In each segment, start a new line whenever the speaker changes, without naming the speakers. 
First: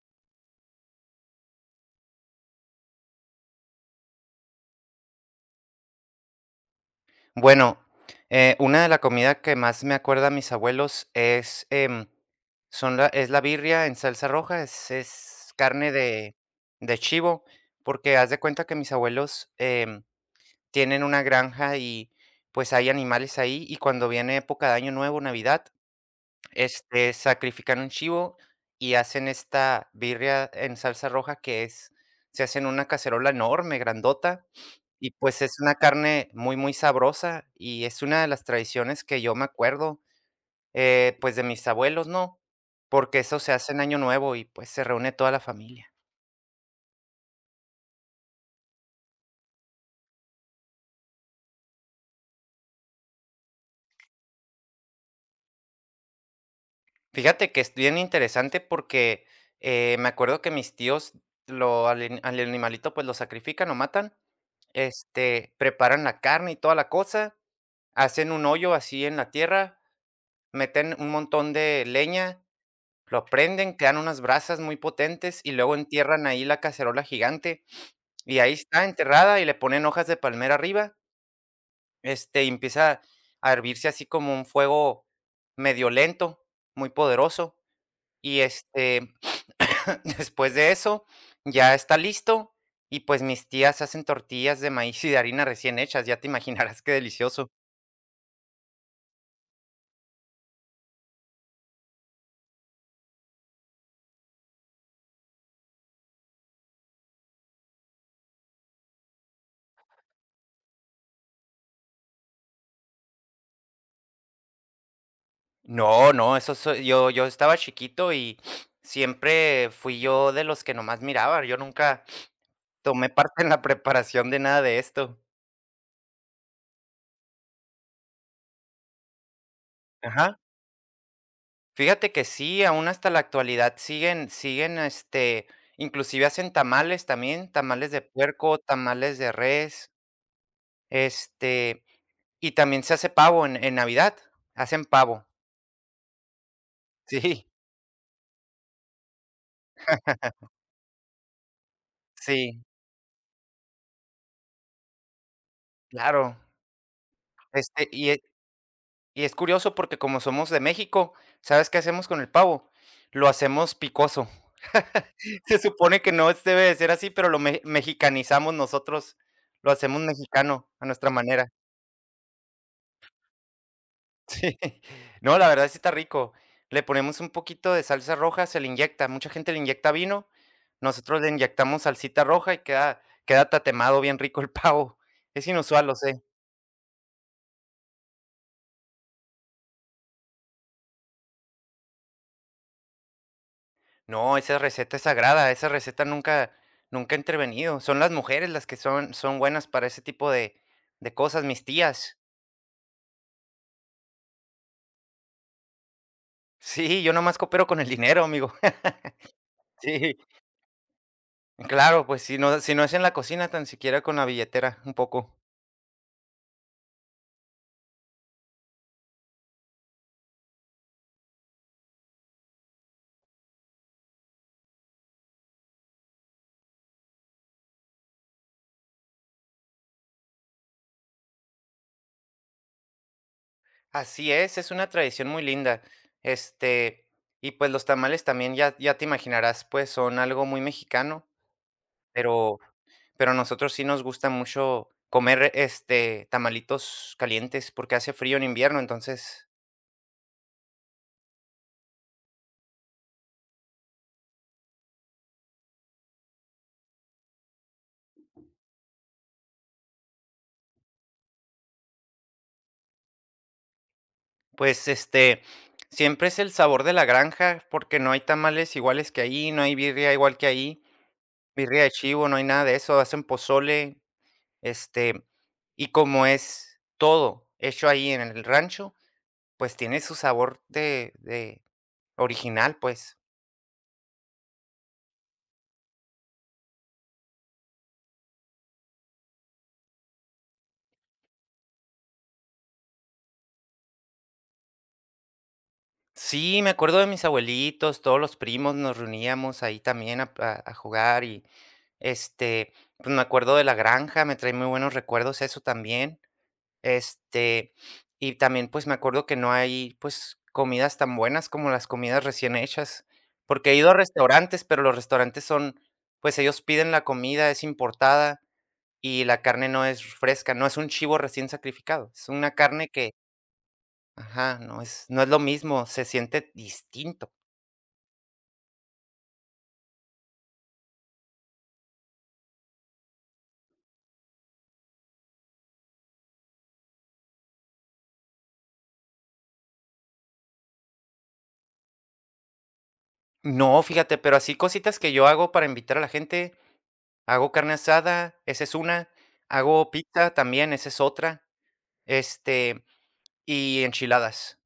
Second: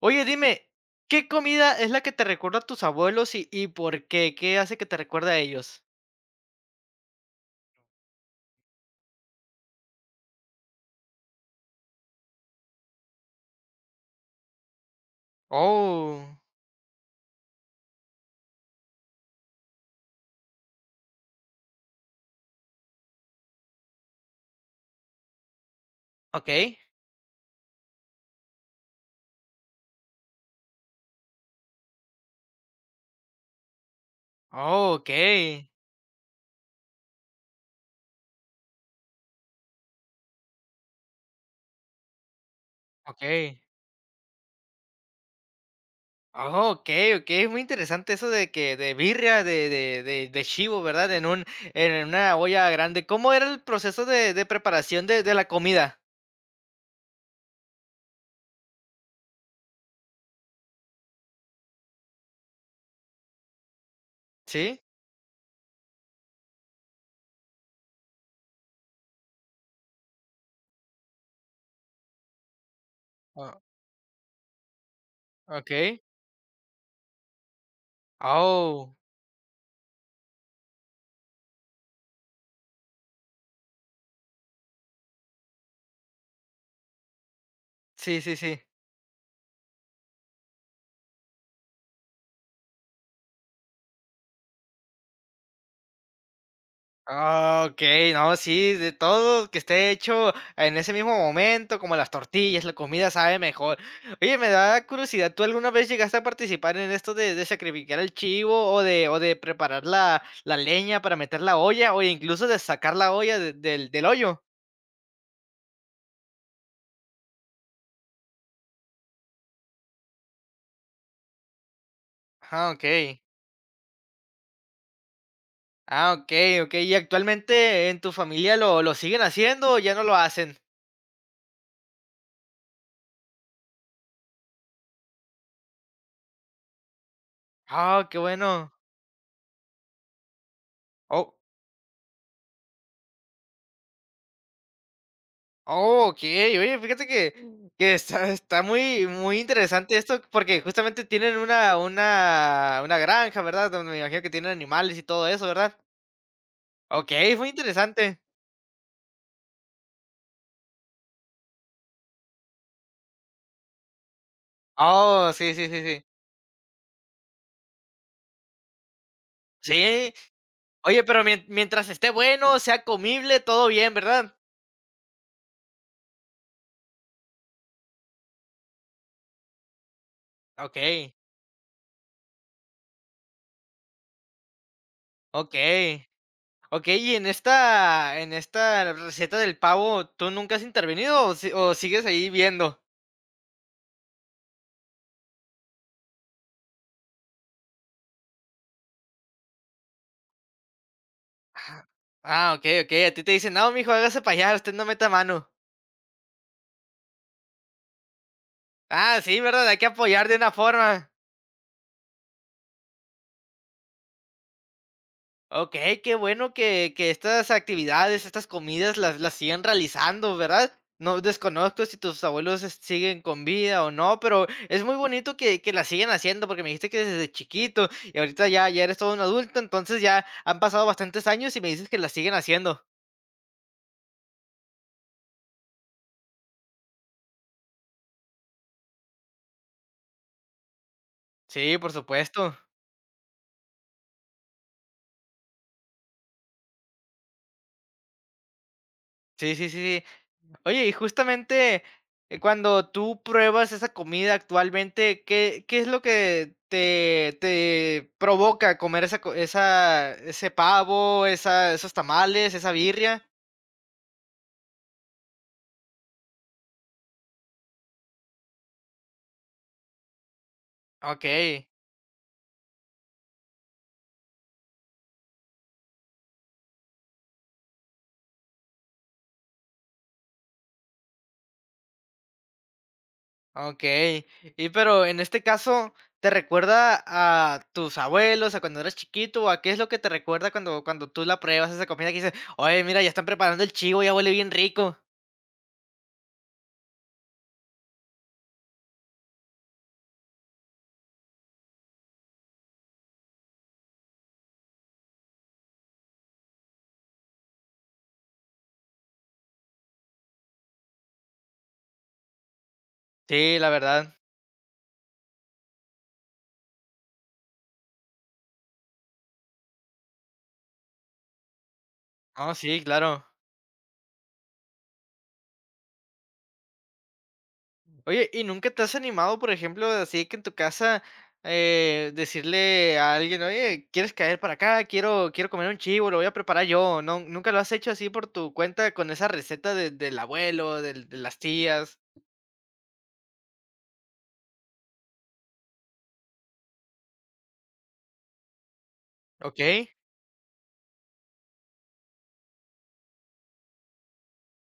Oye, dime, ¿qué comida es la que te recuerda a tus abuelos y por qué? ¿Qué hace que te recuerde a ellos?
Bueno, una de la comida que más me acuerda a mis abuelos es, son la es la birria en salsa roja, es carne
Oh,
de chivo, porque haz de cuenta que mis abuelos, tienen una granja y, pues, hay animales ahí, y cuando viene época de Año Nuevo, Navidad,
ok.
sacrifican un chivo y hacen esta birria en salsa roja que es se hace en una cacerola enorme, grandota,
Oh, ok.
y, pues, es una carne muy, muy sabrosa, y es una de las tradiciones que yo me acuerdo, pues, de mis abuelos, ¿no? Porque eso se
Ok.
hace en Año Nuevo y, pues, se reúne toda la familia.
Oh, ok, ok. Es muy interesante eso de que de birria, de chivo, ¿verdad? En una olla grande. ¿Cómo era el proceso de preparación de la comida?
Fíjate que es bien interesante porque, me acuerdo que mis tíos lo al ani al animalito, pues, lo sacrifican, lo matan,
¿Sí?
preparan la carne y toda la cosa, hacen un hoyo así en la tierra, meten un montón de leña. Lo
Oh,
prenden, crean unas brasas muy potentes y luego
ok.
entierran ahí la cacerola gigante, y ahí está
Oh,
enterrada, y le ponen hojas de palmera arriba, y empieza a hervirse así como un fuego medio lento, muy poderoso.
sí, sí,
Y,
sí.
después de eso, ya está listo, y, pues, mis tías hacen tortillas de maíz y de harina recién hechas, ya te imaginarás qué delicioso.
Ah, okey, no, sí, de todo que esté hecho en ese mismo momento, como las tortillas, la comida sabe mejor. Oye, me da curiosidad, ¿tú alguna vez llegaste a participar en esto de sacrificar el chivo o de preparar la leña para meter la olla o incluso de sacar la olla de del del hoyo?
No, no, eso soy yo yo estaba chiquito y siempre fui yo de los que nomás miraba, yo nunca
Ah,
tomé
okey.
parte en la preparación de nada de esto.
Ah, okey, okey. ¿Y actualmente en tu familia lo siguen haciendo o ya no lo
Ajá.
hacen?
Fíjate que sí, aún hasta la actualidad siguen, inclusive hacen tamales también, tamales de
Ah, qué
puerco,
bueno.
tamales de res,
Oh.
este, y también se hace pavo en Navidad, hacen pavo.
Oh, okey. Oye, fíjate que
Sí,
que está muy muy interesante esto, porque justamente tienen una
sí,
una una granja, ¿verdad? Donde me imagino que tienen animales y todo eso, ¿verdad?
claro.
Okey, muy
Este, y
interesante.
e y es curioso porque como somos de México, ¿sabes qué hacemos con el pavo? Lo hacemos picoso.
Oh, sí,
Se
sí, sí,
supone
sí.
que no es debe de ser así, pero lo me mexicanizamos nosotros, lo hacemos
Sí.
mexicano a
Oye,
nuestra
pero mien
manera.
mientras esté bueno, sea comible, todo bien, ¿verdad?
Sí. No, la verdad sí está rico. Le ponemos un poquito de salsa roja, se le inyecta, mucha gente le inyecta vino,
Okey,
nosotros le inyectamos salsita roja y queda tatemado bien rico el pavo. Es inusual, lo
okey.
sé.
Okey, y en esta receta del pavo, ¿tú nunca has intervenido o si o sigues ahí viendo?
No, esa receta es sagrada, esa receta nunca ha intervenido. Son las mujeres las que son buenas para ese tipo de cosas, mis tías.
Ah, okey, okey. A ti te dicen: "No, mijo, hágase para allá, usted no meta mano".
Sí, yo nomás coopero con el dinero, amigo.
Ah, sí, ¿verdad? Hay que
Sí.
apoyar de una forma.
Claro, pues si no es en la cocina, tan siquiera con la billetera, un poco.
Okey, qué bueno que estas actividades, estas comidas las siguen realizando, ¿verdad? No desconozco si tus abuelos, este, siguen con vida o no, pero es muy bonito que las siguen haciendo, porque me dijiste que desde chiquito y ahorita ya eres todo un adulto, entonces ya han pasado bastantes años y me dices que las siguen haciendo.
Así es una tradición muy linda. Este, y pues los tamales también ya te imaginarás, pues son algo muy mexicano,
Sí, por supuesto.
pero pero a nosotros sí nos gusta mucho comer, tamalitos calientes porque hace frío en invierno, entonces,
Sí, Sí, sí, sí. Oye, y justamente, cuando tú pruebas esa comida actualmente, ¿qué es lo que te provoca comer esa co esa ese pavo, esa esos tamales, esa birria?
pues, siempre es el sabor de la granja, porque no hay tamales iguales que ahí, no hay birria igual que ahí,
Okey,
birria de chivo, no hay nada de eso, hacen pozole. Este, y como es todo hecho ahí en el rancho, pues tiene su sabor de original, pues.
okey. Y pero en este caso, ¿te recuerda a tus abuelos, a cuando eras chiquito, o a qué es lo que te recuerda cuando tú la pruebas esa comida que dices: "Oye, mira, ya están preparando el chivo, ya huele bien rico"?
Sí, me acuerdo de mis abuelitos, todos los primos nos reuníamos ahí también a jugar y, este, pues, me acuerdo de la granja, me trae muy buenos recuerdos eso también. Este, y también, pues, me acuerdo que no hay, pues, comidas tan buenas como las comidas recién hechas,
Sí, la
porque he ido a
verdad.
restaurantes, pero los restaurantes son, pues, ellos piden la comida, es importada y la carne no es fresca, no es un chivo recién sacrificado, es una
No, sí,
carne que
claro.
ajá, no es lo mismo, se siente distinto.
Oye, ¿y nunca te has animado, por ejemplo, así que en tu casa, decirle a alguien, oye, ¿quieres caer para acá? Quiero comer un chivo, lo voy a preparar yo. ¿No, nunca lo has hecho así por tu cuenta con esa receta del abuelo, de las tías?
No, fíjate, pero así cositas que yo hago para invitar a la gente, hago carne asada, esa es una,
¿Ok?
hago pizza también, esa es otra, este, y enchiladas.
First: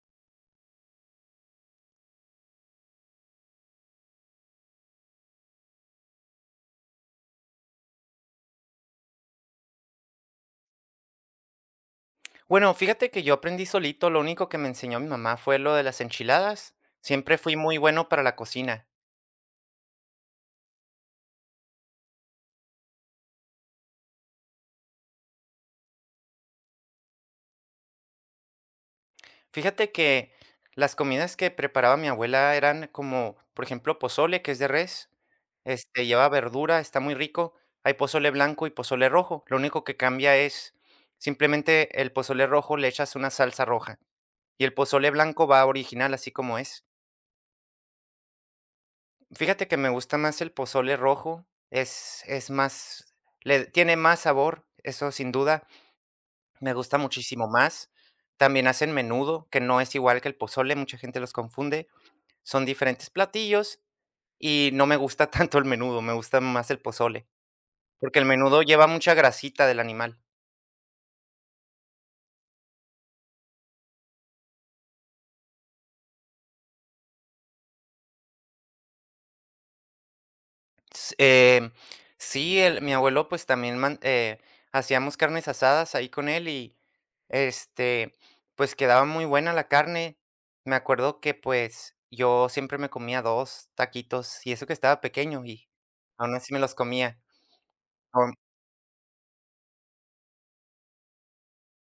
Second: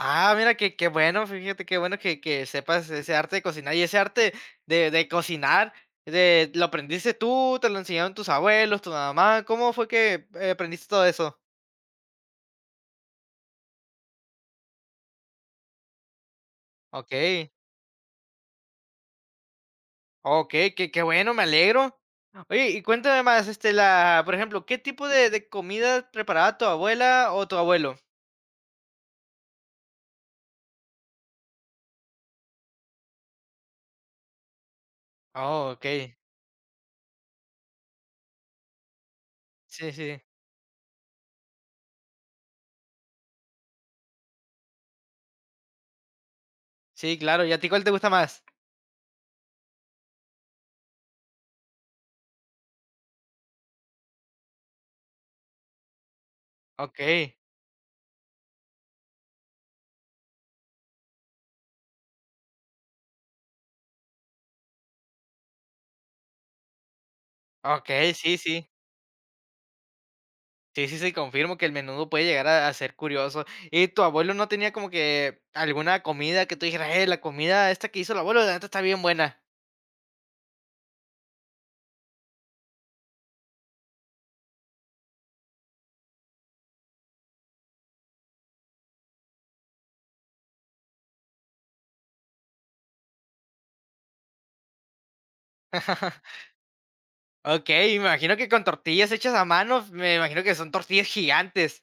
Ah, mira, qué bueno, fíjate, qué bueno que sepas ese arte de cocinar. Y ese arte de cocinar, ¿lo aprendiste tú? ¿Te lo enseñaron tus abuelos, tu mamá? ¿Cómo fue que aprendiste todo eso?
Bueno, fíjate que yo aprendí solito, lo único que me enseñó mi mamá fue lo de las enchiladas. Siempre
Ok.
fui muy bueno para la cocina.
Okey, qué bueno, me alegro. Oye, y cuéntame más, este, la por ejemplo, ¿qué tipo de comida preparaba tu abuela o tu abuelo?
Fíjate que las comidas que preparaba mi abuela eran como, por ejemplo, pozole, que es de res,
Oh, okey.
lleva verdura, está muy rico. Hay pozole blanco y pozole rojo. Lo único
Sí,
que
sí.
cambia es simplemente el pozole rojo le echas una salsa roja y el pozole blanco va original así como es.
Sí, claro. ¿Y a ti cuál te gusta más?
Fíjate que me gusta más el pozole rojo, es más le tiene más sabor, eso sin duda, me gusta
Okey,
muchísimo más. También hacen menudo, que no es igual que el pozole, mucha gente los confunde, son diferentes platillos y no me gusta tanto el menudo, me gusta más el pozole,
okey,
porque el
sí,
menudo
sí.
lleva mucha grasita del animal.
Sí, sí, sí, confirmo que el menudo puede llegar a ser curioso. ¿Y tu abuelo no tenía como que alguna comida que tú dijeras: la comida esta que hizo el abuelo, la neta está bien buena"?
S Sí, el mi abuelo, pues, también man hacíamos carnes asadas ahí con él y, este, pues, quedaba muy buena la carne. Me acuerdo que, pues, yo siempre me comía 2 taquitos, y eso que estaba pequeño, y aún así me los comía.
Okey, me
Am,
imagino que con tortillas hechas a mano, me imagino que son tortillas gigantes.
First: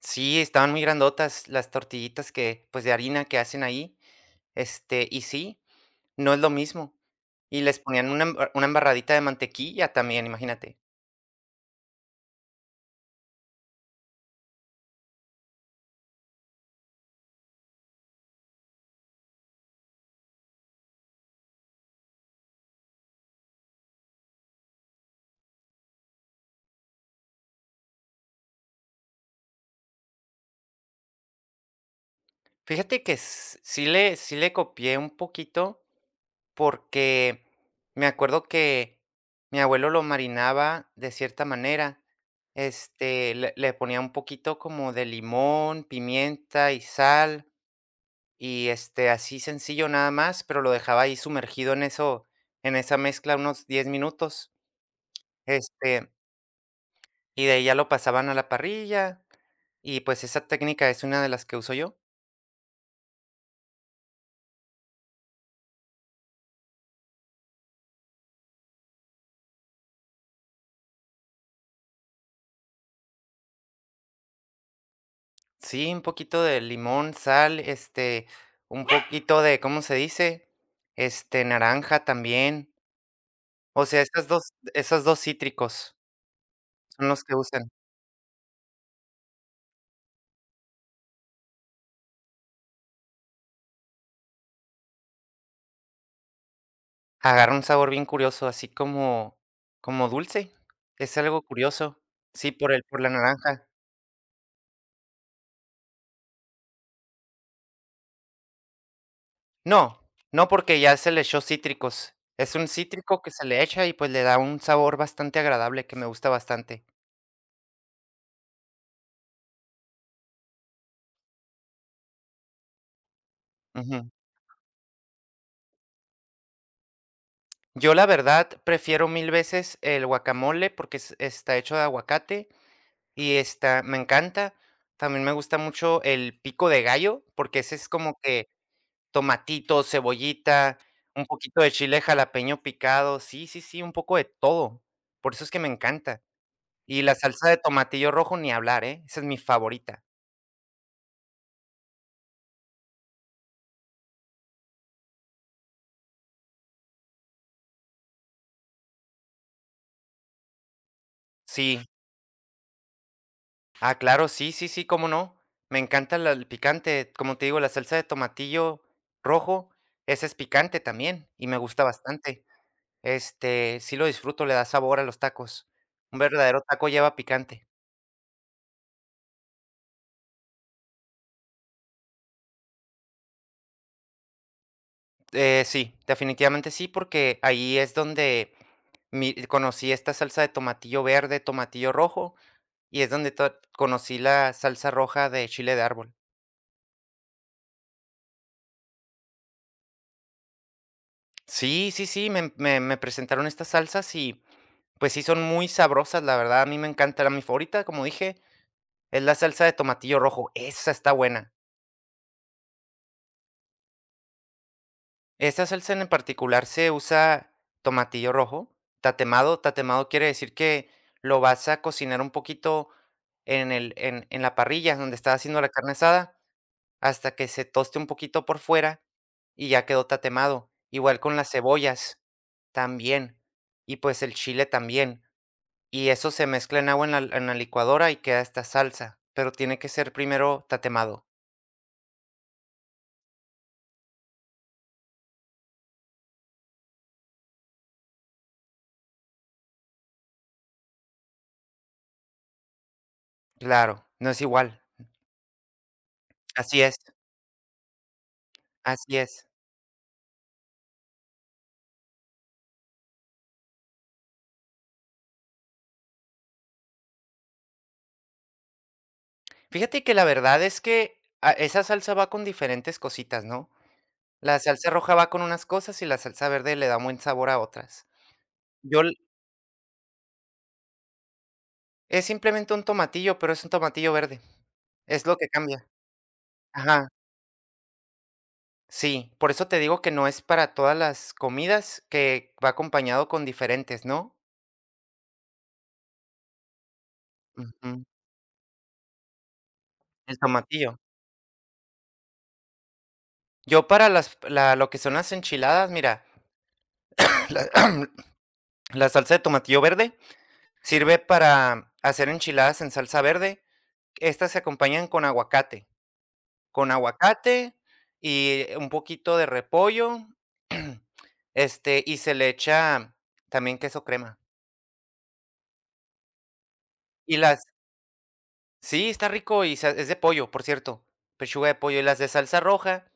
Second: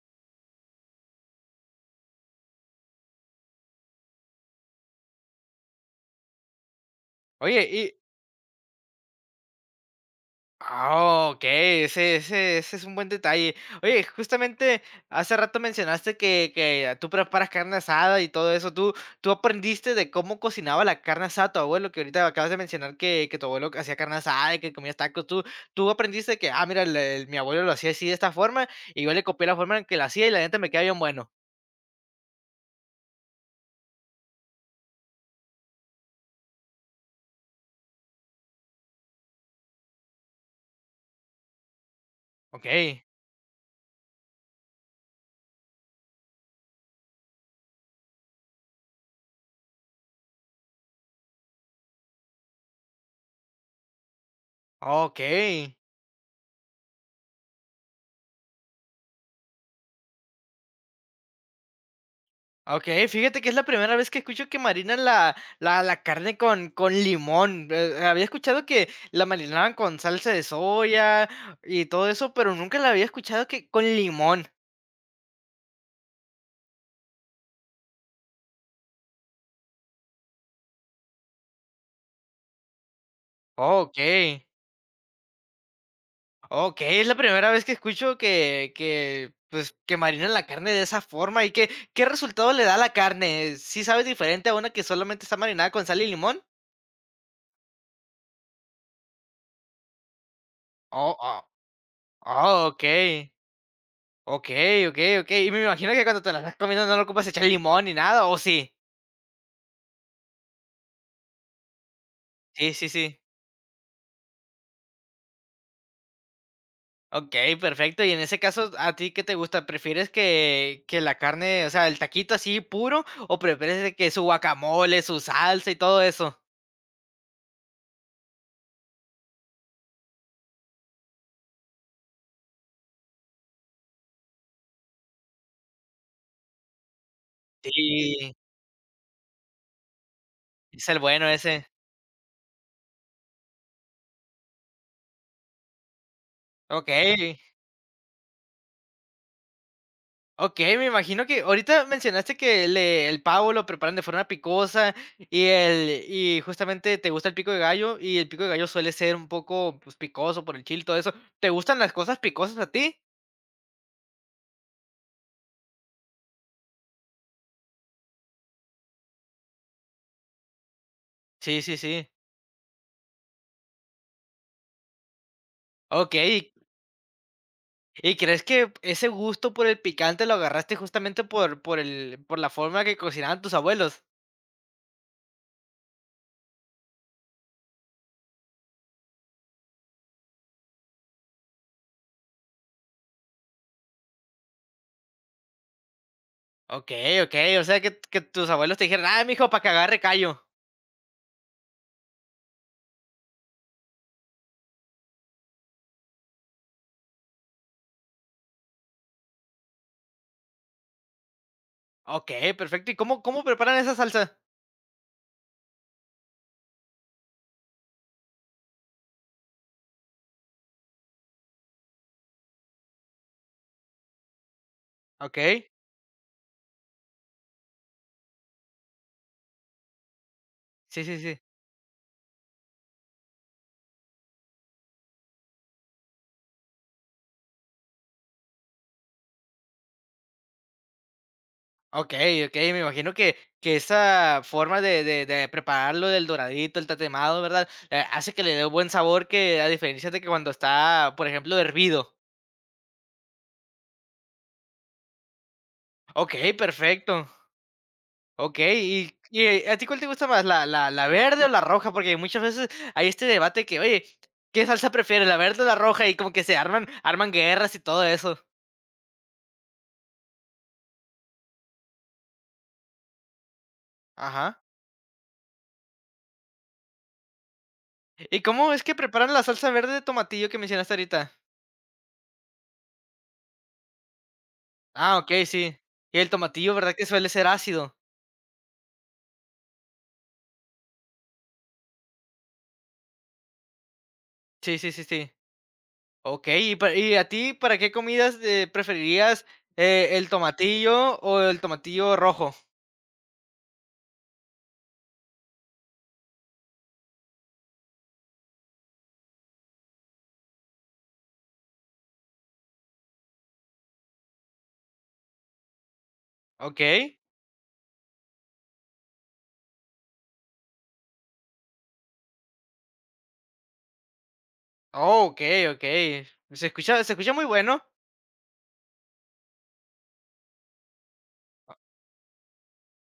sí, estaban muy grandotas las tortillitas que, pues, de harina que hacen ahí, y sí, no es lo mismo.
Oye,
Y les
y
ponían una embarradita de mantequilla también, imagínate.
Ah, okey, ese es un buen detalle. Oye, justamente hace rato mencionaste que tú preparas carne asada y todo eso, ¿tú aprendiste de cómo cocinaba la carne asada tu abuelo? Que ahorita acabas de mencionar que tu abuelo hacía carne asada y que comía tacos, ¿tú aprendiste que, ah, mira, el mi abuelo lo hacía así de esta forma y yo le copié la forma en que lo hacía y la neta me queda bien bueno?
Fíjate que s sí le copié un poquito, porque me acuerdo que mi abuelo lo marinaba de cierta manera,
Okey,
le ponía un poquito como de limón, pimienta y sal, y, así sencillo nada más, pero lo dejaba ahí sumergido en eso en esa mezcla unos 10 minutos,
okey.
este, y de ahí ya lo pasaban a la parrilla, y, pues, esa técnica es una de las que uso yo.
Okey, fíjate que es la primera vez que escucho que marinan la carne con limón. Había escuchado que la marinaban con salsa de soya y todo eso, pero nunca la había escuchado que con limón.
Sí, un poquito de limón, sal, un poquito de, ¿cómo se dice? Naranja también. O sea,
Okey,
esos 2 cítricos
okey, es
son
la
los que
primera vez
usan.
que escucho que, pues, que marinan la carne de esa forma. ¿Y qué resultado le da a la carne? ¿Sí sabe diferente a una que solamente está marinada con sal y limón?
Agarra un sabor bien curioso, así como dulce.
Oh,
Es algo
oh,
curioso. Sí,
ah,
por la
okey.
naranja.
Okey, okey, okey. Y me imagino que cuando te la estás comiendo no le ocupas echar limón ni nada, ¿o sí?
No, no, porque ya se le echó cítricos. Es un
Sí, sí, sí.
cítrico que se le echa y, pues, le da un sabor bastante agradable que me gusta bastante.
Okey, perfecto. Y en ese caso, ¿a ti qué te gusta? ¿Prefieres que la carne, o sea, el taquito así puro, o prefieres de que su guacamole, su salsa y todo eso?
Yo la verdad prefiero mil veces el guacamole porque está hecho de aguacate y está, me encanta. También me gusta mucho el pico de gallo porque ese es como
Sí.
que tomatito, cebollita,
Es el
un
bueno
poquito
ese.
de chile jalapeño picado, sí, sí, sí, un poco de todo. Por eso es que me encanta. Y la
Okey.
salsa de tomatillo rojo ni hablar, ¿eh? Esa es mi favorita.
Okey, me imagino que ahorita mencionaste que le el pavo lo preparan de forma picosa y justamente te gusta el pico de gallo, y el pico de gallo suele ser un poco, pues, picoso por el chile y todo eso, ¿te gustan
Sí,
las cosas picosas a ti?
ah, claro, sí, sí, sí, cómo no. Me encanta el picante, como te digo, la salsa de tomatillo rojo, ese es picante también y me
Sí, sí,
gusta
sí.
bastante. Sí lo disfruto, le da sabor a los tacos. Un
Okey, ¿y
verdadero taco lleva picante.
y crees que ese gusto por el picante lo agarraste justamente por la forma que cocinaban tus abuelos?
Sí, definitivamente sí, porque ahí es donde conocí esta salsa de tomatillo verde, tomatillo rojo, y es donde conocí la salsa roja de chile de árbol.
Okey, okey, o sea, que tus abuelos te dijeron: "Ah, mijo, para que agarre callo".
Sí, sí, sí, me presentaron estas salsas. Pues sí, son muy sabrosas, la verdad, a mí me encanta. La Mi favorita, como dije, es la salsa de tomatillo rojo, esa está buena.
Okey, perfecto, ¿y cómo preparan esa salsa?
Esa salsa en particular se usa tomatillo rojo, tatemado. Tatemado quiere decir que lo vas a cocinar un poquito en en la parrilla donde estás haciendo
Okey,
la carne asada, hasta que se toste un poquito por fuera y ya quedó tatemado.
sí, sí,
Igual con
sí.
las cebollas, también, y pues el chile también. Y eso se mezcla en agua en la licuadora y queda esta salsa, pero tiene que ser primero tatemado.
Okey, okey, me imagino que esa forma de prepararlo del doradito, el tatemado, ¿verdad? Hace que le dé un buen sabor que a diferencia de que cuando está, por ejemplo, hervido.
Claro, no es igual.
Okey,
Así es,
perfecto. Okey,
así es.
¿a ti cuál te gusta más, la verde o la roja? Porque muchas veces hay este debate que: "Oye, ¿qué salsa prefieres, la verde o la roja?". Y como que se arman guerras y todo eso.
Fíjate que la verdad es que, ah, esa salsa va con diferentes cositas, ¿no? La
Ajá.
salsa roja va con unas cosas y la salsa verde le da un buen sabor a otras.
¿Y cómo es que
Yo l
preparan la salsa verde de tomatillo que mencionaste ahorita?
Es simplemente un tomatillo, pero es un tomatillo verde,
Ah,
es lo
okey,
que
sí.
cambia.
Y el tomatillo, ¿verdad que
Ajá,
suele ser ácido?
sí, por eso te digo que no es para todas las comidas, que va acompañado con diferentes, ¿no?
Sí, sí, sí, sí. Okey, y pa y a ti, ¿para qué
Ujú,
comidas, preferirías, el
el tomatillo.
tomatillo o el tomatillo rojo?
Yo para las la lo que son las enchiladas, mira, la la salsa de tomatillo verde sirve para hacer enchiladas en salsa verde. Estas se acompañan con aguacate, con
Okey.
aguacate y un poquito de repollo, y se le echa también queso crema.
Oh, okey, okey. Se escucha
Y
muy
las
bueno.
Sí, está rico y sa es de pollo, por cierto, pechuga de pollo. Y las de salsa roja,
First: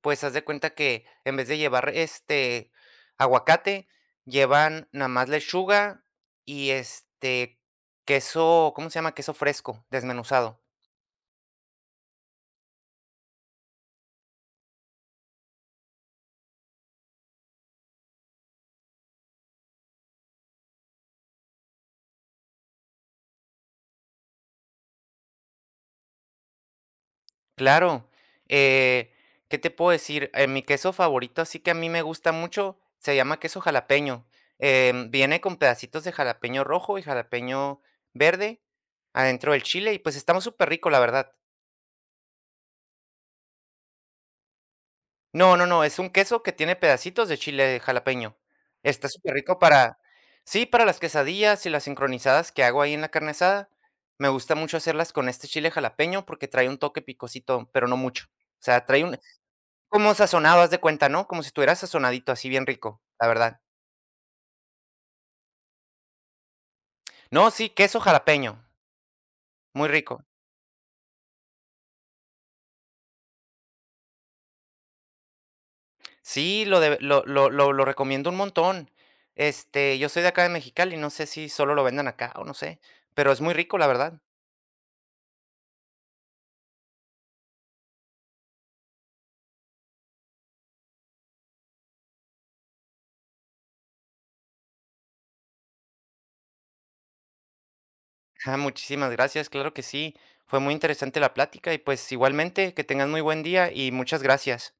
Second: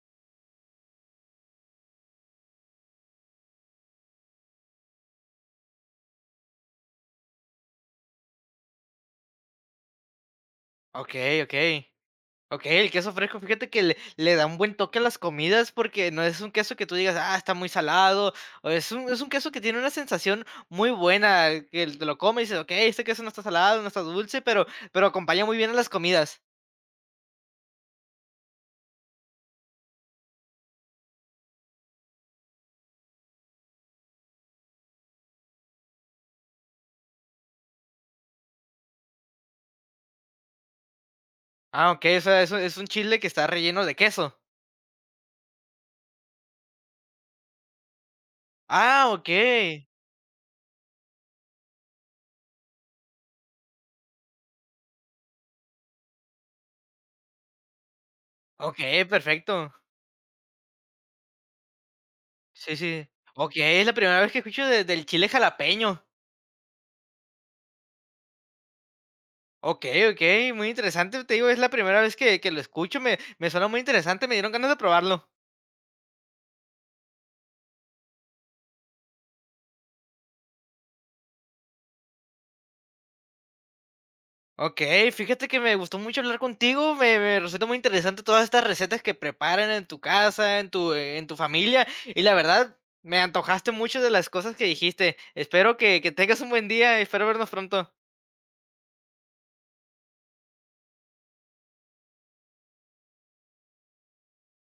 pues, haz de cuenta que en vez de llevar, aguacate, llevan nada más lechuga y, queso, ¿cómo se llama? Queso fresco, desmenuzado.
Okey, okey. Okey, el queso fresco, fíjate que le da un buen toque a las comidas, porque no es un queso que tú digas: "Ah, está muy salado", o es un queso que tiene una sensación muy buena, que te lo comes y dices: "Okey, este queso no está salado, no está dulce", pero acompaña muy bien a las comidas.
Claro, eh, ¿qué te puedo decir? Mi queso favorito, así que a mí me gusta mucho, se llama queso jalapeño. Viene con pedacitos de jalapeño rojo y jalapeño verde adentro del chile y, pues, está súper rico la verdad.
Ah, okey, o sea, es un chile que está relleno de queso.
No, no, no, es un queso que tiene pedacitos de chile jalapeño. Está
Ah,
súper rico
okey.
para sí, para las quesadillas y las sincronizadas que hago ahí en la carne asada. Me gusta mucho hacerlas con este chile jalapeño porque trae un toque picosito, pero no mucho. O sea,
Okey,
trae un
perfecto.
como sazonado, haz de cuenta, ¿no? Como si estuviera sazonadito, así bien
Sí,
rico,
sí.
la verdad.
Okey, es la primera vez que escucho de del chile jalapeño.
No, sí, queso jalapeño, muy
Okey,
rico.
okey, muy interesante. Te digo, es la primera vez que lo escucho, me suena muy interesante, me dieron ganas de probarlo.
Sí, lo de lo recomiendo un montón. Yo soy de acá de Mexicali, no sé si solo lo vendan acá o no sé, pero es muy rico, la verdad.
Okey, fíjate que me gustó mucho hablar contigo, me resulta muy interesante todas estas recetas que preparan en tu casa, en tu familia, y la verdad, me antojaste mucho de las cosas que dijiste. Espero que tengas un buen día, espero vernos pronto.
Ah, muchísimas gracias, claro que sí. Fue muy interesante la plática y pues igualmente que tengas muy buen día y muchas gracias.